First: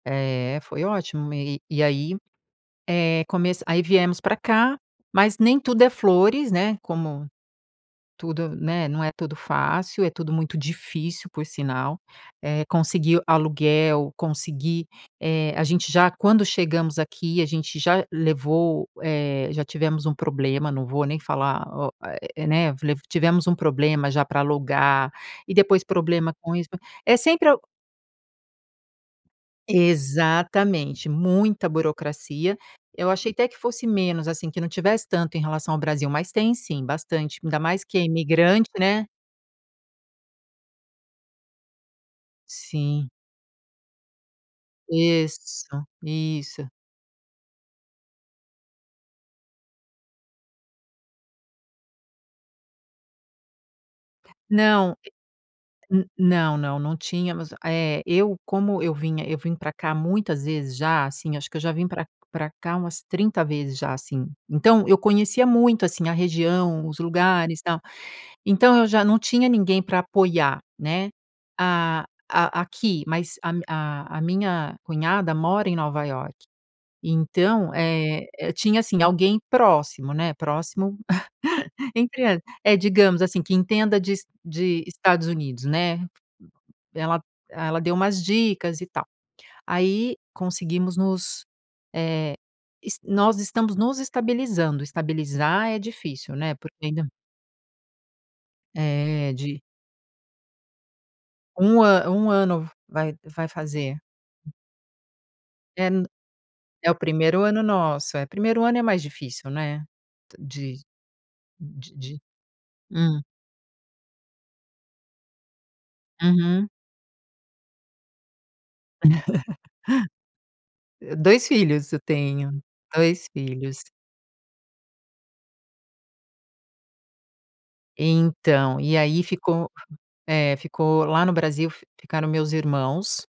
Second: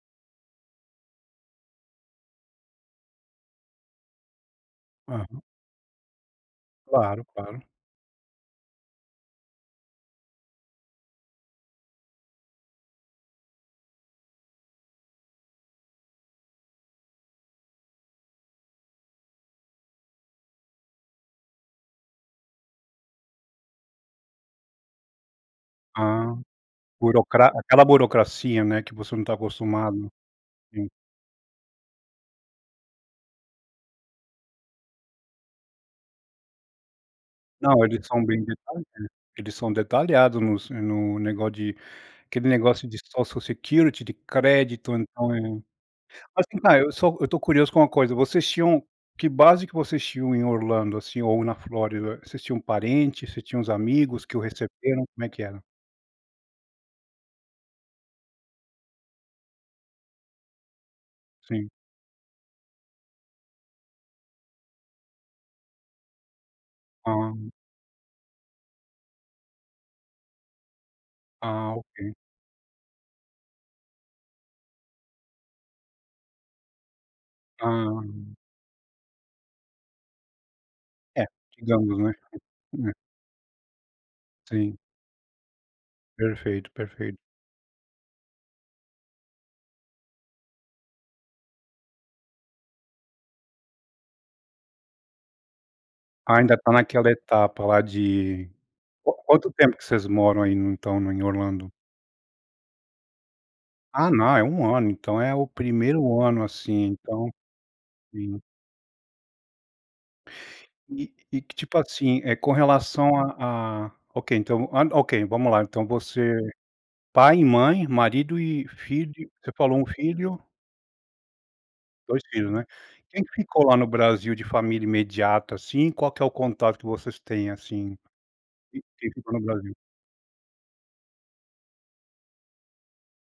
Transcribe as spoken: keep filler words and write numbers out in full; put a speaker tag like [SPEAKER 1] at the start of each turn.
[SPEAKER 1] É, foi ótimo me e e aí, eh, começa aí, viemos pra cá, mas
[SPEAKER 2] Hã.
[SPEAKER 1] nem tudo é flores, né,
[SPEAKER 2] Claro,
[SPEAKER 1] como
[SPEAKER 2] claro.
[SPEAKER 1] tudo, né, não é tudo fácil. É tudo muito difícil, por sinal. Eh, conseguir aluguel, conseguir, eh, a gente já quando chegamos aqui, a gente já levou, eh, já tivemos um problema. Não vou nem falar o, eh, né, lev tivemos um problema já pra alugar e depois problema
[SPEAKER 2] Ah.
[SPEAKER 1] com isso é
[SPEAKER 2] Burocra
[SPEAKER 1] sempre al
[SPEAKER 2] aquela burocracia, né, que você não tá acostumado. Sim.
[SPEAKER 1] Exatamente. Muita burocracia. Eu achei até que fosse menos assim, que não tivesse tanto em relação ao Brasil, mas tem sim bastante, ainda mais
[SPEAKER 2] Não,
[SPEAKER 1] quem é
[SPEAKER 2] eles são bem
[SPEAKER 1] imigrante, né?
[SPEAKER 2] detalhistas, eles são detalhados nos no negócio de aquele negócio de
[SPEAKER 1] Sim.
[SPEAKER 2] Social Security de crédito, então é Mas
[SPEAKER 1] Isso,
[SPEAKER 2] assim,
[SPEAKER 1] isso.
[SPEAKER 2] vai, eu só eu tô curioso com uma coisa. Vocês tinham que base que vocês tinham em Orlando, assim, ou na Flórida? Vocês tinham parente, vocês tinham uns amigos que o
[SPEAKER 1] Não,
[SPEAKER 2] receberam?
[SPEAKER 1] e
[SPEAKER 2] Como é que era?
[SPEAKER 1] n não, não, não tínhamos. Eh, eu, como eu vinha eu vim pra cá muitas vezes já, assim, acho que eu
[SPEAKER 2] Sim.
[SPEAKER 1] já vim pra pra cá umas trinta vezes já, assim. Então eu conhecia muito, assim, a região, os
[SPEAKER 2] Ah.
[SPEAKER 1] lugares e tal. Então eu já não tinha ninguém pra apoiar, né?
[SPEAKER 2] Ah,
[SPEAKER 1] A
[SPEAKER 2] ok.
[SPEAKER 1] a aqui, mas a mi a a a minha cunhada mora em Nova Iorque. Então,
[SPEAKER 2] Ah.
[SPEAKER 1] eh eh, tinha, assim, alguém próximo, né? Próximo
[SPEAKER 2] É, digamos, né.
[SPEAKER 1] entre hã, é,
[SPEAKER 2] É.
[SPEAKER 1] digamos assim, que entenda de Es
[SPEAKER 2] Sim.
[SPEAKER 1] de Estados Unidos, né.
[SPEAKER 2] Perfeito, perfeito.
[SPEAKER 1] Ela ela deu umas dicas e tal. Aí conseguimos nos, eh, es nós estamos nos estabilizando. Estabilizar é difícil,
[SPEAKER 2] Ah,
[SPEAKER 1] né,
[SPEAKER 2] ainda tá
[SPEAKER 1] porque ainda
[SPEAKER 2] naquela etapa lá de quan
[SPEAKER 1] É,
[SPEAKER 2] quanto
[SPEAKER 1] de
[SPEAKER 2] tempo que vocês moram aí no então no em Orlando?
[SPEAKER 1] Um a um ano v-vai que vai fazer.
[SPEAKER 2] Ah, não é um ano. Então é o
[SPEAKER 1] É no
[SPEAKER 2] primeiro ano assim.
[SPEAKER 1] é o
[SPEAKER 2] Então
[SPEAKER 1] primeiro ano nosso. É,
[SPEAKER 2] sim.
[SPEAKER 1] primeiro é mais difícil, né, de
[SPEAKER 2] E e que tipo, assim,
[SPEAKER 1] de-de
[SPEAKER 2] eh, com relação
[SPEAKER 1] hum?
[SPEAKER 2] à à ok, então v hã, ok, vamos lá então você
[SPEAKER 1] Uhum.
[SPEAKER 2] pai e mãe, marido e filho você falou um filho?
[SPEAKER 1] dois filhos eu
[SPEAKER 2] dois filhos,
[SPEAKER 1] tenho,
[SPEAKER 2] né? Quem
[SPEAKER 1] dois
[SPEAKER 2] que ficou lá
[SPEAKER 1] filhos.
[SPEAKER 2] no Brasil de família imediata assim. Qual que é o contato que vocês têm assim,
[SPEAKER 1] Então,
[SPEAKER 2] que
[SPEAKER 1] e
[SPEAKER 2] que
[SPEAKER 1] aí
[SPEAKER 2] ficou no
[SPEAKER 1] ficou
[SPEAKER 2] Brasil?
[SPEAKER 1] é, ficou. Lá no Brasil, f ficaram meus irmãos